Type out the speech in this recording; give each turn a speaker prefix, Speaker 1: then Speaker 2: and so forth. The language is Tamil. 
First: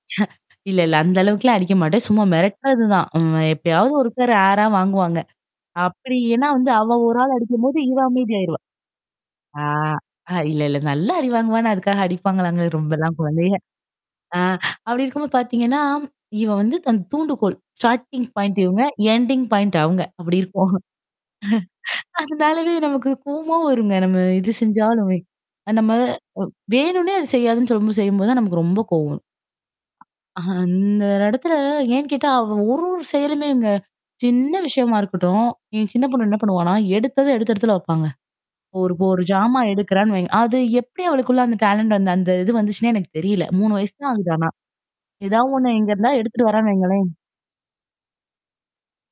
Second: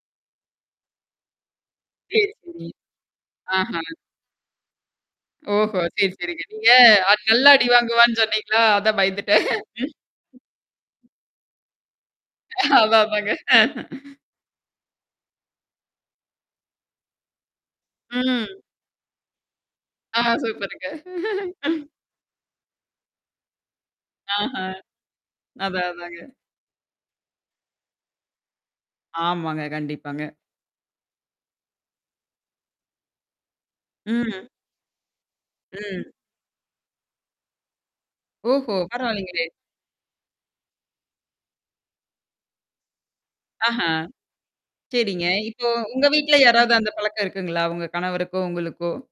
Speaker 1: இல்ல இல்ல, அந்த அளவுக்கு எல்லாம் அடிக்கமாட்டேன்.
Speaker 2: சரி,
Speaker 1: சும்மா
Speaker 2: சரி.
Speaker 1: மிரட்டுறதுதான். ம்
Speaker 2: ஆஹ.
Speaker 1: எப்பயாவது ஒரு ரேரா வாங்குவாங்க.
Speaker 2: ஓஹோ. சரி,
Speaker 1: அப்படி
Speaker 2: சரிங்க.
Speaker 1: ஏனா
Speaker 2: நீங்க
Speaker 1: வந்து அவன் ஒரு
Speaker 2: அது
Speaker 1: ஆளு
Speaker 2: நல்லா
Speaker 1: அடிக்கும்
Speaker 2: அடி
Speaker 1: போது இவ
Speaker 2: வாங்குவேன்னு
Speaker 1: அமைதி ஆயிருவா.
Speaker 2: சொன்னீங்களா, அதான் பயந்துட்டேன்.
Speaker 1: ஆ இல்ல இல்ல. நல்லா அடி வாங்குவானா, அதுக்காக அடிப்பாங்களாங்க
Speaker 2: அதான்
Speaker 1: ரொம்பலாம்
Speaker 2: அதாங்க.
Speaker 1: குழந்தைய. ஆ அப்படி இருக்கும்போது பார்த்தீங்கன்னா, இவ வந்து அந்தத் தூண்டுகோல், ஸ்டார்ட்டிங் பாயிண்ட்
Speaker 2: ம்.
Speaker 1: இவங்க, எண்டிங் பாயிண்ட் அவங்க.
Speaker 2: ஆ,
Speaker 1: அப்படி இருப்போம்.
Speaker 2: சூப்பருங்க.
Speaker 1: அதனாலவே நமக்குக் கோவமா வருங்க. நம்ம எது
Speaker 2: அஹ்ம்,
Speaker 1: செஞ்சாலுமே
Speaker 2: அதான்
Speaker 1: நம்ம இவ்
Speaker 2: அதாங்க.
Speaker 1: வேணும்னே அத செய்யாதுன்னு சொல்லும்போது தான் நமக்கு ரொம்ப கோவம் வரும்.
Speaker 2: ஆமாங்க, கண்டிப்பாங்க.
Speaker 1: அஹ அந்த இடத்துல ஏன் கேட்டா அவ ஒரு ஒரு செயலையுமேங்க,
Speaker 2: ம்.
Speaker 1: சின்ன விஷயமா இருக்கட்டும், என்
Speaker 2: ம்.
Speaker 1: சின்னப் பொண்ணு என்ன பண்ணுவான்னா எடுத்ததை எடுத்த இடத்துல வப்பாங்க.
Speaker 2: ஓஹோ.
Speaker 1: ஒரு ஒரு
Speaker 2: பரவாயில்லைங்களே!
Speaker 1: ஜாமா எடுக்குறான்னு வைங்க அது எப்படி அவளுக்குள்ள அந்த டெலன்ட் அந்த இது வந்துச்சுன்னு எனக்குத் தெரியல. 3
Speaker 2: ஆஹ,
Speaker 1: வயசு தான் ஆகுது ஆனா.
Speaker 2: சரிங்க.
Speaker 1: ஏதாவது
Speaker 2: இப்போ
Speaker 1: ஒண்ண
Speaker 2: உங்க
Speaker 1: எங்கிருந்தாது
Speaker 2: வீட்ல
Speaker 1: எடுத்திட்டு வரான்னு
Speaker 2: யாராவது அந்தப்
Speaker 1: வைங்களேன்
Speaker 2: பழக்கம் இருக்குங்களா, உங்க கணவருக்குவோ உங்களுக்கோ?